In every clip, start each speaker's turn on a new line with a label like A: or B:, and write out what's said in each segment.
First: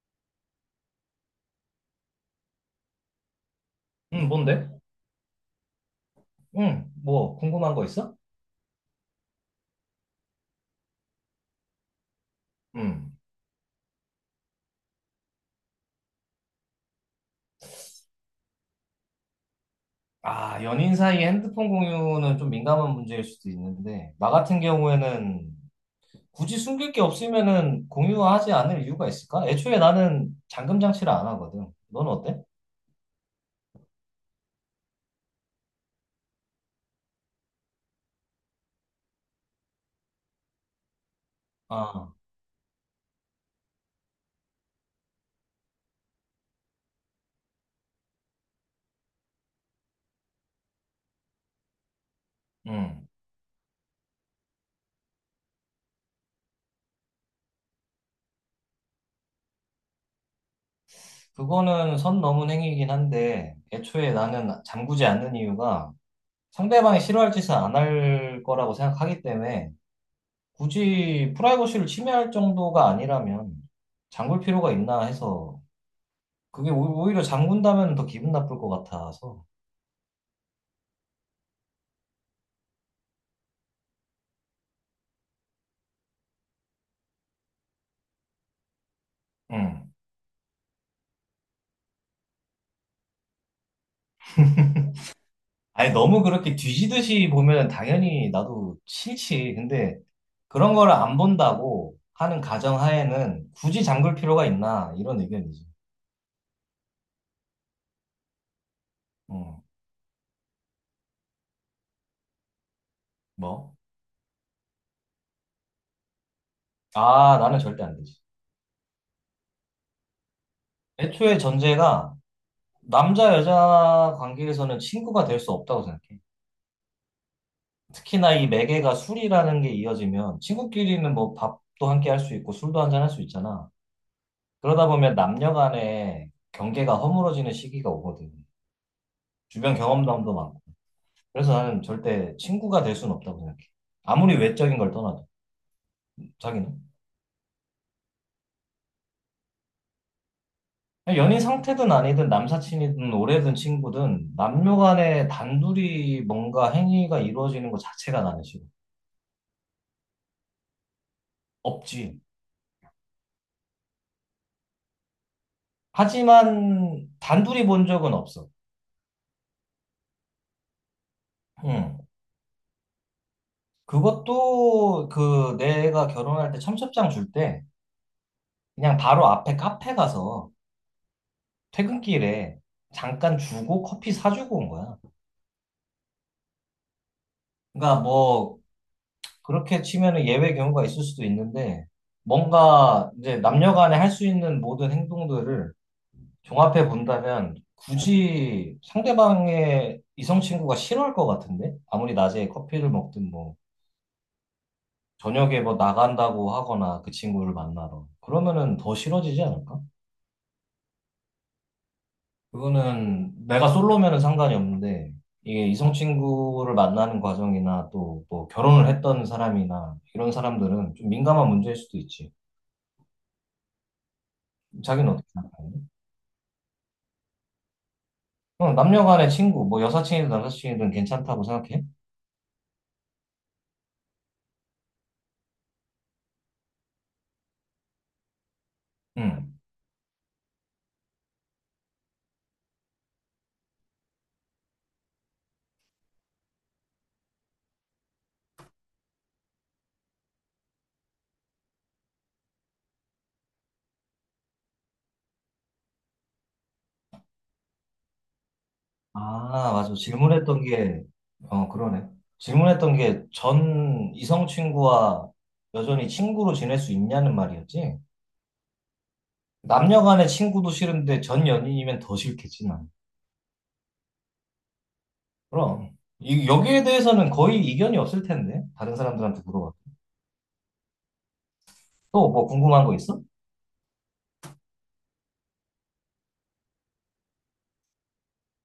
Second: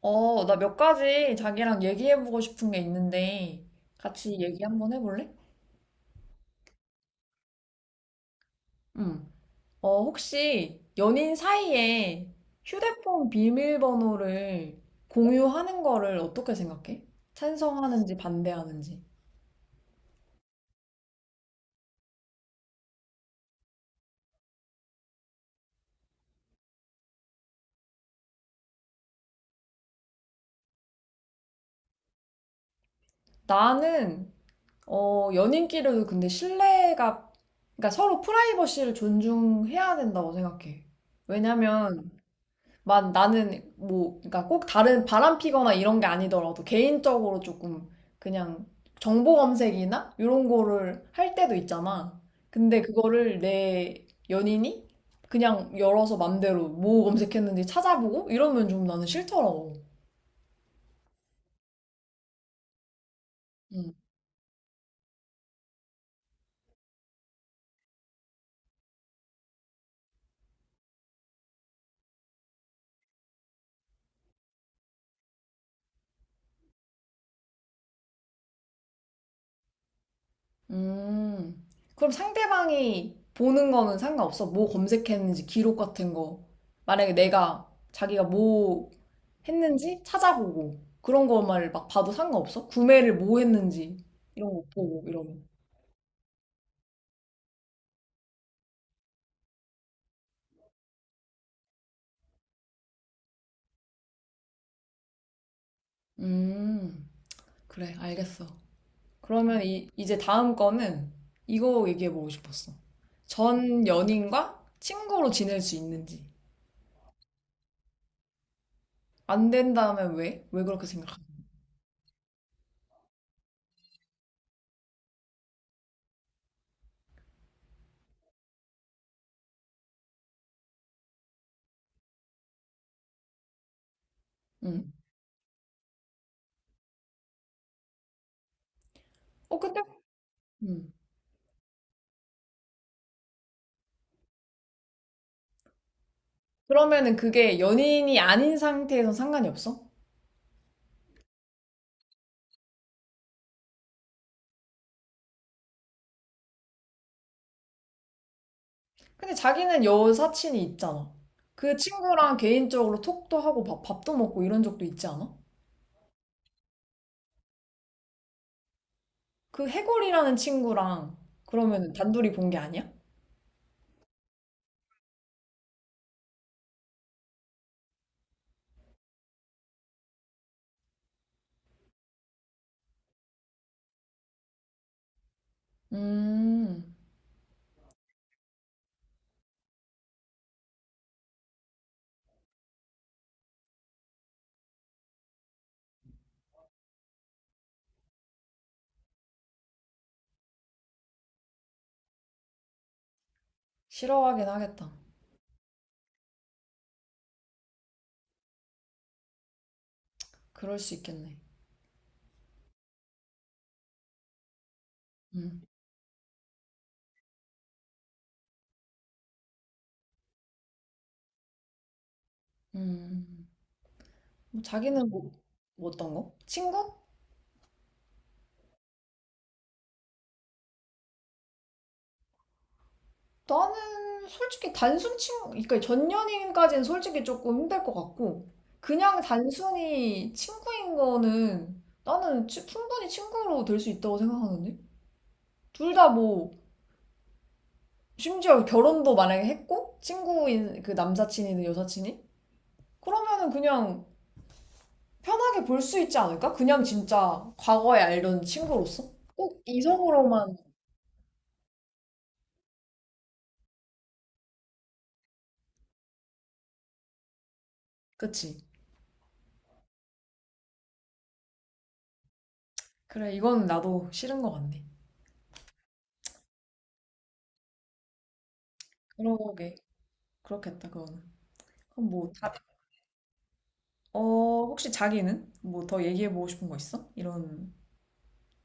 A: 나 몇 가지 자기랑 얘기해보고 싶은 게 있는데,
B: 응,
A: 같이 얘기
B: 뭔데?
A: 한번 해볼래?
B: 응, 뭐, 궁금한 거 있어?
A: 응. 혹시 연인 사이에
B: 응.
A: 휴대폰 비밀번호를 공유하는 거를 어떻게 생각해? 찬성하는지 반대하는지.
B: 아, 연인 사이에 핸드폰 공유는 좀 민감한 문제일 수도 있는데, 나 같은 경우에는 굳이 숨길 게 없으면은 공유하지 않을 이유가 있을까? 애초에 나는 잠금 장치를 안 하거든. 넌 어때?
A: 나는, 연인끼리도 근데 신뢰가, 그러니까 서로 프라이버시를 존중해야 된다고 생각해. 왜냐면,
B: 아,
A: 만 나는 뭐 그러니까 꼭 다른 바람 피거나 이런 게 아니더라도 개인적으로 조금 그냥 정보 검색이나 이런 거를 할 때도 있잖아. 근데
B: 응.
A: 그거를 내 연인이 그냥 열어서 맘대로 뭐 검색했는지 찾아보고 이러면 좀 나는 싫더라고.
B: 그거는 선 넘은 행위이긴 한데,
A: 응.
B: 애초에 나는 잠그지 않는 이유가 상대방이 싫어할 짓을 안 할 거라고 생각하기 때문에, 굳이 프라이버시를 침해할 정도가 아니라면, 잠글 필요가 있나 해서 그게 오히려 장군다면 더 기분 나쁠 것 같아서.
A: 음, 그럼 상대방이 보는 거는 상관없어? 뭐 검색했는지 기록 같은 거. 만약에 내가 자기가 뭐
B: 응.
A: 했는지 찾아보고 그런 것만 막 봐도 상관없어? 구매를 뭐 했는지 이런 거 보고 이러면.
B: 아니, 너무 그렇게 뒤지듯이 보면 당연히 나도 싫지. 근데 그런 거를 안 본다고 하는 가정하에는 굳이 잠글 필요가 있나, 이런 의견이지.
A: 음, 그래, 알겠어. 그러면
B: 응.
A: 이제 다음 거는 이거 얘기해보고 싶었어.
B: 뭐?
A: 전 연인과 친구로 지낼 수 있는지.
B: 아, 나는 절대 안 되지.
A: 안 된다면 왜? 왜 그렇게 생각하는?
B: 애초에 전제가 남자, 여자 관계에서는 친구가 될 수 없다고 생각해. 특히나 이 매개가 술이라는 게 이어지면 친구끼리는 뭐 밥도 함께 할 수 있고 술도 한 잔 할 수 있잖아. 그러다
A: 응.
B: 보면 남녀 간의 경계가 허물어지는 시기가 오거든. 주변
A: 근데?
B: 경험담도 많고. 그래서 나는 절대 친구가 될 수는 없다고 생각해. 아무리 외적인 걸 떠나도. 자기는?
A: 그러면은 그게 연인이 아닌 상태에선 상관이 없어?
B: 연인 상태든 아니든 남사친이든 오래된 친구든 남녀 간에 단둘이 뭔가 행위가 이루어지는 것 자체가 나는 싫어.
A: 근데 자기는 여사친이 있잖아. 그
B: 없지.
A: 친구랑 개인적으로 톡도 하고 밥도 먹고 이런 적도 있지 않아?
B: 하지만 단둘이 본 적은 없어.
A: 그 해골이라는 친구랑 그러면은
B: 응.
A: 단둘이 본 게 아니야?
B: 그것도 그 내가 결혼할 때 청첩장 줄 때 그냥 바로 앞에 카페 가서 퇴근길에 잠깐 주고 커피 사주고 온 거야.
A: 음,
B: 그러니까 뭐 그렇게 치면은 예외 경우가 있을 수도 있는데 뭔가 이제 남녀 간에 할 수 있는 모든 행동들을 종합해 본다면 굳이 상대방의 이성 친구가 싫어할 것 같은데 아무리 낮에 커피를 먹든 뭐
A: 싫어하긴 하겠다.
B: 저녁에 뭐 나간다고 하거나 그 친구를 만나러 그러면은 더 싫어지지 않을까?
A: 그럴 수 있겠네.
B: 그거는 내가 솔로면은 상관이 없는데
A: 음,
B: 이게 이성 친구를 만나는 과정이나 또 뭐 결혼을 했던 사람이나 이런 사람들은 좀 민감한 문제일 수도 있지.
A: 음. 뭐 자기는
B: 자기는 어떻게
A: 뭐,
B: 생각하니?
A: 뭐 어떤 거? 친구?
B: 그럼 남녀 간의 친구, 뭐 여사친이든 남사친이든 괜찮다고 생각해?
A: 나는 솔직히 단순 친구, 그러니까 전 연인까지는 솔직히 조금 힘들 것 같고, 그냥
B: 응.
A: 단순히 친구인 거는 충분히 친구로 될 수 있다고 생각하는데? 둘 다 뭐, 심지어 결혼도 만약에 했고, 친구인, 그 남사친이든 여사친이? 그러면은 그냥 편하게 볼 수 있지 않을까? 그냥 진짜 과거에 알던 친구로서? 꼭
B: 아, 맞아.
A: 이성으로만,
B: 질문했던 게, 어, 그러네. 질문했던 게 전 이성 친구와 여전히 친구로 지낼 수 있냐는 말이었지?
A: 그치?
B: 남녀 간의 친구도 싫은데 전 연인이면 더 싫겠지, 나.
A: 그래, 이건 나도 싫은 것 같네.
B: 그럼 이, 여기에 대해서는 거의 이견이 없을 텐데 다른 사람들한테 물어봐.
A: 그러게, 그렇겠다, 그거는. 그럼
B: 또
A: 뭐,
B: 뭐
A: 다,
B: 궁금한 거 있어?
A: 어, 혹시 자기는 뭐 더 얘기해보고 싶은 거 있어? 이런,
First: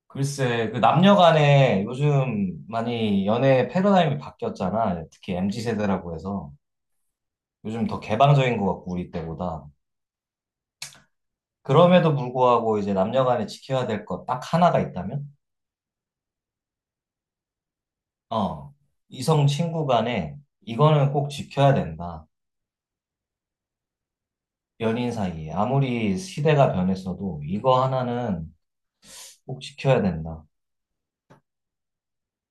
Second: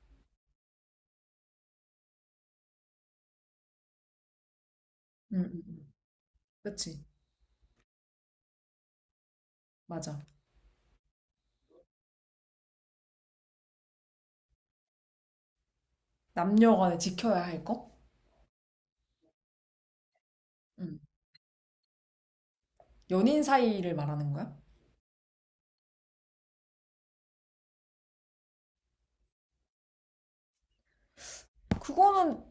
B: 글쎄, 그 남녀 간에 요즘 많이 연애 패러다임이 바뀌었잖아. 특히
A: 음, 음,
B: MZ
A: 음.
B: 세대라고 해서
A: 그치,
B: 요즘 더 개방적인 것 같고 우리 때보다.
A: 맞아.
B: 그럼에도 불구하고 이제 남녀 간에 지켜야 될 것 딱 하나가 있다면,
A: 남녀 간에 지켜야 할 거?
B: 어, 이성 친구 간에
A: 음.
B: 이거는 꼭 지켜야 된다.
A: 연인 사이를 말하는 거야?
B: 연인 사이에 아무리 시대가 변했어도 이거 하나는 꼭 지켜야 된다.
A: 그거는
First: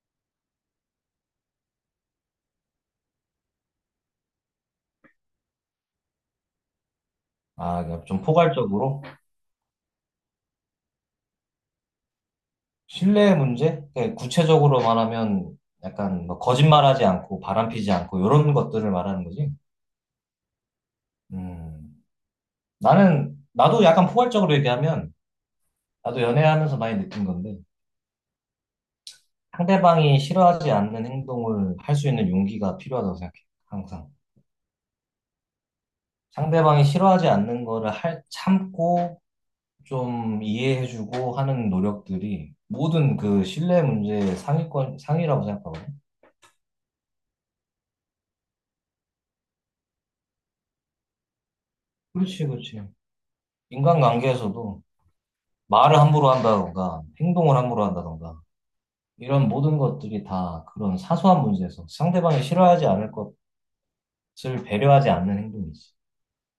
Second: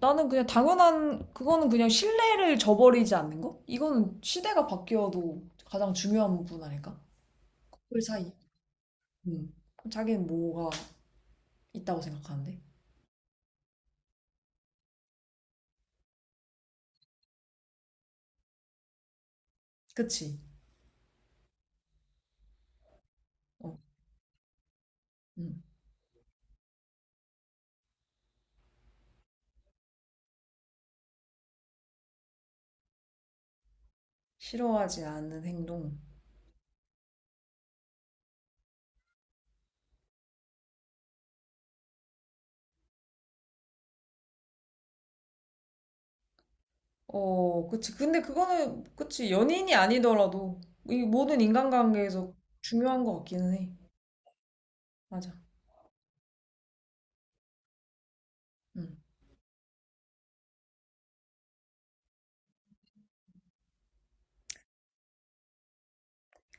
A: 나는 그냥 당연한, 그거는 그냥 신뢰를 저버리지 않는 거? 이거는 시대가 바뀌어도 가장 중요한 부분 아닐까?
B: 아,
A: 커플
B: 그러니까 좀
A: 사이.
B: 포괄적으로?
A: 음. 그럼 자기는 뭐가 있다고 생각하는데?
B: 신뢰의 문제? 예, 구체적으로 말하면 약간 뭐 거짓말하지 않고 바람피지 않고 이런 것들을 말하는 거지.
A: 그치?
B: 음, 나는
A: 어,
B: 나도 약간 포괄적으로 얘기하면
A: 음.
B: 나도 연애하면서 많이 느낀 건데 상대방이 싫어하지 않는 행동을 할 수 있는 용기가 필요하다고 생각해. 항상
A: 싫어하지 않는 행동.
B: 상대방이 싫어하지 않는 거를 할 참고 좀 이해해주고 하는 노력들이 모든 그 신뢰 문제의 상위권 상위라고 생각하거든.
A: 어, 그치. 근데 그거는, 그치. 연인이 아니더라도, 이 모든 인간관계에서
B: 그렇지, 그렇지.
A: 중요한 것 같기는 해.
B: 인간관계에서도
A: 맞아.
B: 말을 함부로 한다던가, 행동을 함부로 한다던가,
A: 음.
B: 이런 모든 것들이 다 그런 사소한 문제에서 상대방이 싫어하지 않을 것을 배려하지 않는 행동이지.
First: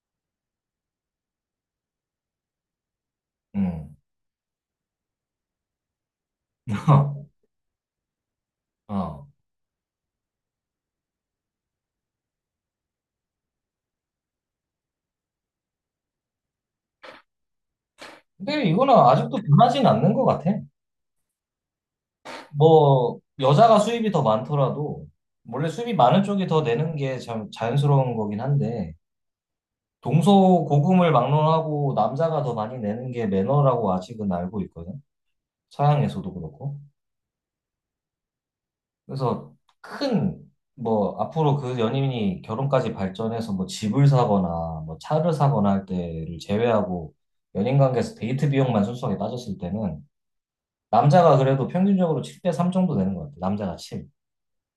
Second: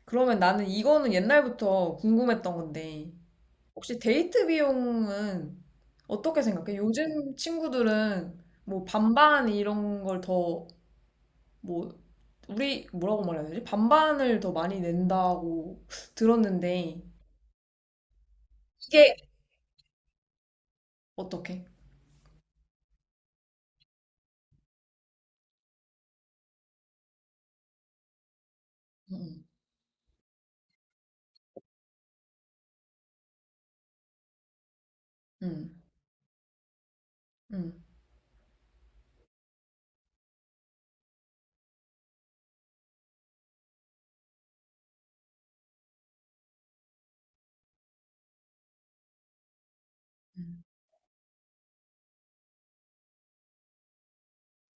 A: 그러면 나는 이거는 옛날부터 궁금했던 건데,
B: 음.
A: 혹시 데이트 비용은 어떻게 생각해? 요즘 친구들은 뭐
B: 어.
A: 반반 이런 걸 더, 뭐, 우리, 뭐라고 말해야 되지? 반반을 더 많이 낸다고 들었는데,
B: 근데 이거는
A: 이게
B: 아직도 변하진 않는 것 같아.
A: 어떻게?
B: 뭐, 여자가 수입이 더 많더라도, 원래 수입이 많은 쪽이 더 내는 게 참 자연스러운 거긴 한데,
A: 응,
B: 동서고금을 막론하고 남자가 더 많이 내는 게 매너라고 아직은 알고 있거든.
A: 응,
B: 서양에서도 그렇고.
A: 응.
B: 그래서 큰, 뭐, 앞으로 그 연인이 결혼까지 발전해서 뭐 집을 사거나 뭐 차를 사거나 할 때를 제외하고 연인 관계에서 데이트 비용만 순수하게 따졌을 때는
A: 응.
B: 남자가 그래도 평균적으로 7대 3 정도 되는 것 같아요. 남자가 7.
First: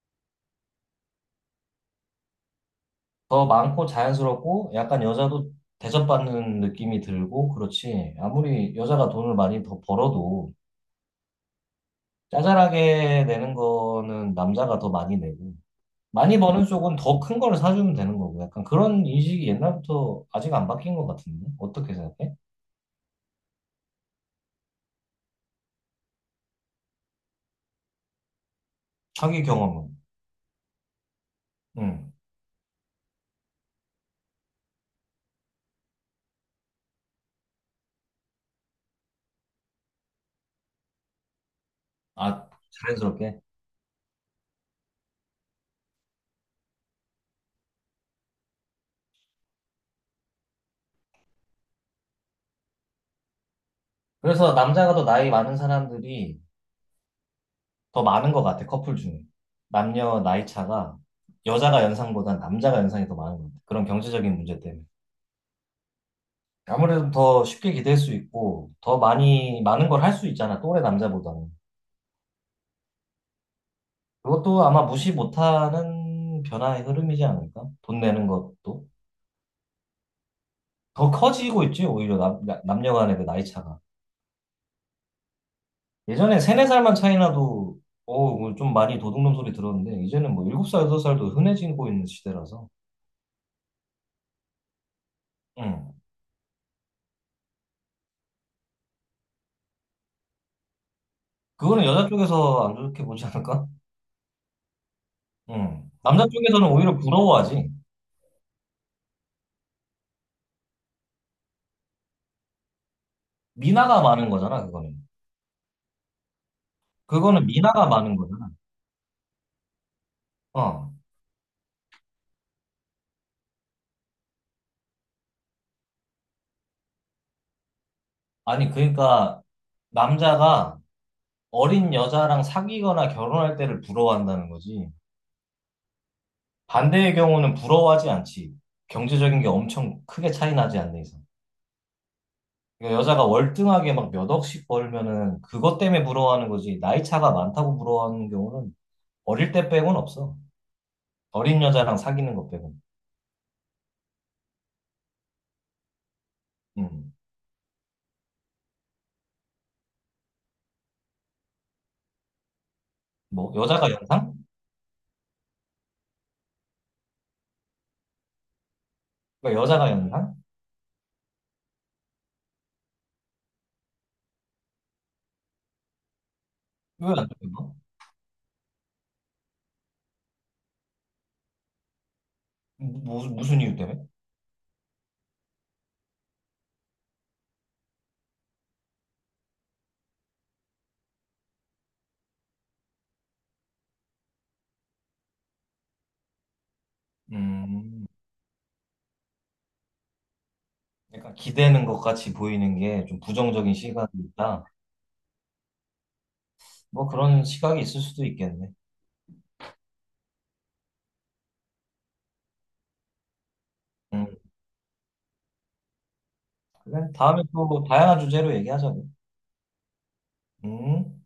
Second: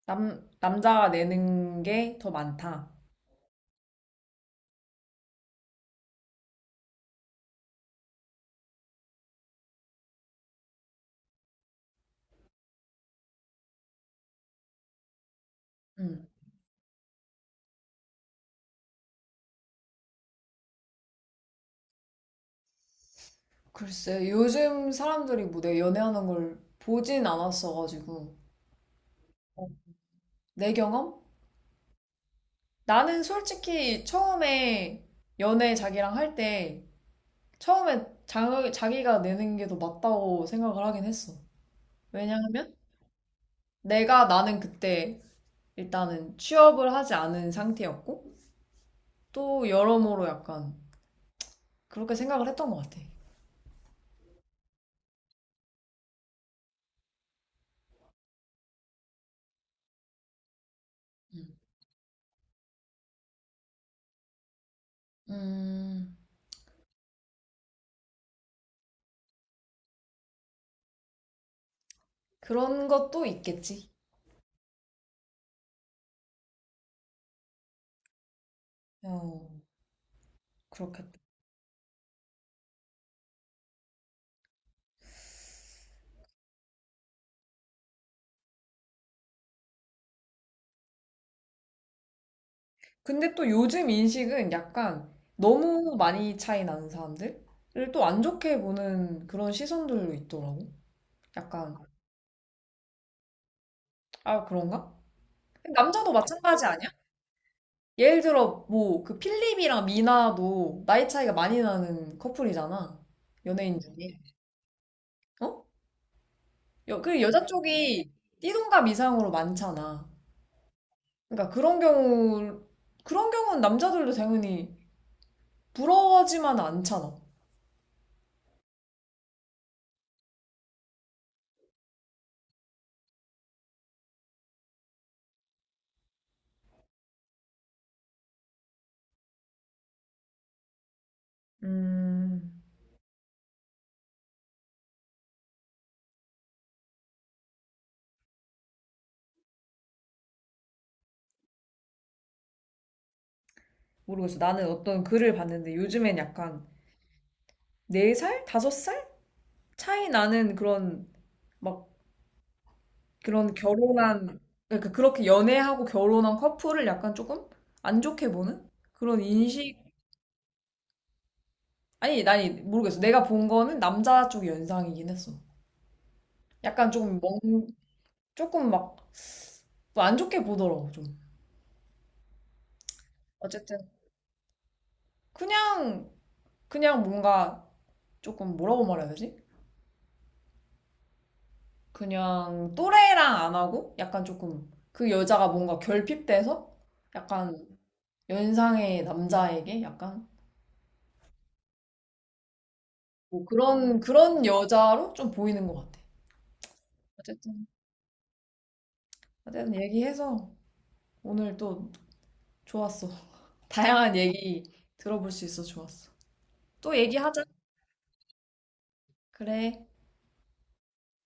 A: 남자가 내는 게 더 많다.
B: 더 많고 자연스럽고 약간 여자도 대접받는 느낌이 들고 그렇지. 아무리 여자가 돈을 많이 더 벌어도 짜잘하게 내는 거는 남자가 더 많이 내고
A: 음.
B: 많이 버는 쪽은 더 큰 거를 사주면 되는 거고, 약간 그런 인식이 옛날부터 아직 안 바뀐 것 같은데? 어떻게 생각해?
A: 글쎄, 요즘 사람들이 뭐 내가 연애하는 걸 보진 않았어가지고.
B: 자기
A: 어.
B: 경험은.
A: 내 경험?
B: 응.
A: 나는 솔직히 처음에 연애 자기랑 할 때 처음에 자기가 내는 게 더 맞다고 생각을 하긴 했어.
B: 아,
A: 왜냐하면
B: 자연스럽게.
A: 내가 나는 그때 일단은 취업을 하지 않은 상태였고 또 여러모로 약간 그렇게 생각을 했던 것 같아.
B: 그래서 남자가 더 나이 많은 사람들이 더 많은 것 같아, 커플 중에. 남녀 나이 차가
A: 음,
B: 여자가 연상보단 남자가 연상이 더 많은 것 같아. 그런 경제적인 문제 때문에.
A: 음,
B: 아무래도 더 쉽게 기댈 수 있고, 더 많이, 많은 걸 할 수 있잖아, 또래 남자보다는.
A: 그런 것도 있겠지.
B: 그것도 아마 무시 못하는 변화의 흐름이지 않을까? 돈 내는 것도.
A: 어,
B: 더
A: 그렇겠다.
B: 커지고 있지, 오히려 남녀 간의 그 나이 차가. 예전에 세네 살만 차이 나도, 어우, 좀 많이 도둑놈 소리 들었는데, 이제는 뭐 7살, 여덟 살도 흔해지고 있는 시대라서.
A: 근데 또 요즘 인식은 약간
B: 응.
A: 너무 많이 차이 나는 사람들을 또 안 좋게 보는 그런 시선들도 있더라고. 약간,
B: 그거는 여자 쪽에서 안 좋게 보지 않을까?
A: 아, 그런가?
B: 응.
A: 남자도
B: 남자
A: 마찬가지
B: 쪽에서는
A: 아니야?
B: 오히려 부러워하지.
A: 예를 들어, 뭐, 그 필립이랑 미나도 나이 차이가 많이 나는 커플이잖아. 연예인
B: 미나가
A: 중에.
B: 많은 거잖아, 그거는.
A: 어? 여, 그 여자
B: 그거는 미나가
A: 쪽이
B: 많은 거잖아.
A: 띠동갑 이상으로 많잖아.
B: 어.
A: 그러니까 그런 경우, 그런 경우는 남자들도 당연히 부러워하지만 않잖아.
B: 아니, 그러니까, 남자가 어린 여자랑 사귀거나 결혼할 때를 부러워한다는 거지. 반대의 경우는 부러워하지 않지. 경제적인 게 엄청 크게 차이 나지 않는 이상.
A: 음.
B: 그러니까 여자가 월등하게 막 몇 억씩 벌면은 그것 때문에 부러워하는 거지. 나이 차가 많다고 부러워하는 경우는 어릴 때 빼고는 없어. 어린 여자랑 사귀는 것 빼고는.
A: 모르겠어. 나는 어떤 글을 봤는데 요즘엔 약간
B: 음.
A: 4살? 5살? 차이 나는 그런 막
B: 뭐,
A: 그런
B: 여자가 연상?
A: 결혼한 그러니까 그렇게 연애하고 결혼한 커플을 약간 조금 안 좋게 보는 그런
B: 그러니까
A: 인식
B: 여자가 연상?
A: 아니 아니 모르겠어. 내가 본 거는 남자 쪽 연상이긴 했어. 약간 조금
B: 왜안
A: 멍
B: 되는
A: 조금 막 안 좋게 보더라고 좀.
B: 무슨 이유
A: 어쨌든
B: 때문에?
A: 그냥 그냥 뭔가 조금 뭐라고 말해야 되지? 그냥 또래랑 안 하고 약간 조금 그 여자가 뭔가 결핍돼서 약간
B: 음.
A: 연상의 남자에게 약간
B: 약간 기대는 것 같이 보이는 게 좀
A: 뭐
B: 부정적인
A: 그런
B: 시각이
A: 그런
B: 있다.
A: 여자로 좀 보이는 것 같아.
B: 뭐 그런
A: 어쨌든
B: 시각이 있을 수도 있겠네.
A: 어쨌든 얘기해서 오늘 또 좋았어. 다양한
B: 음.
A: 얘기 들어볼 수 있어 좋았어. 또
B: 그래. 다음에
A: 얘기하자.
B: 또 다양한 주제로 얘기하자고.
A: 그래.
B: 음.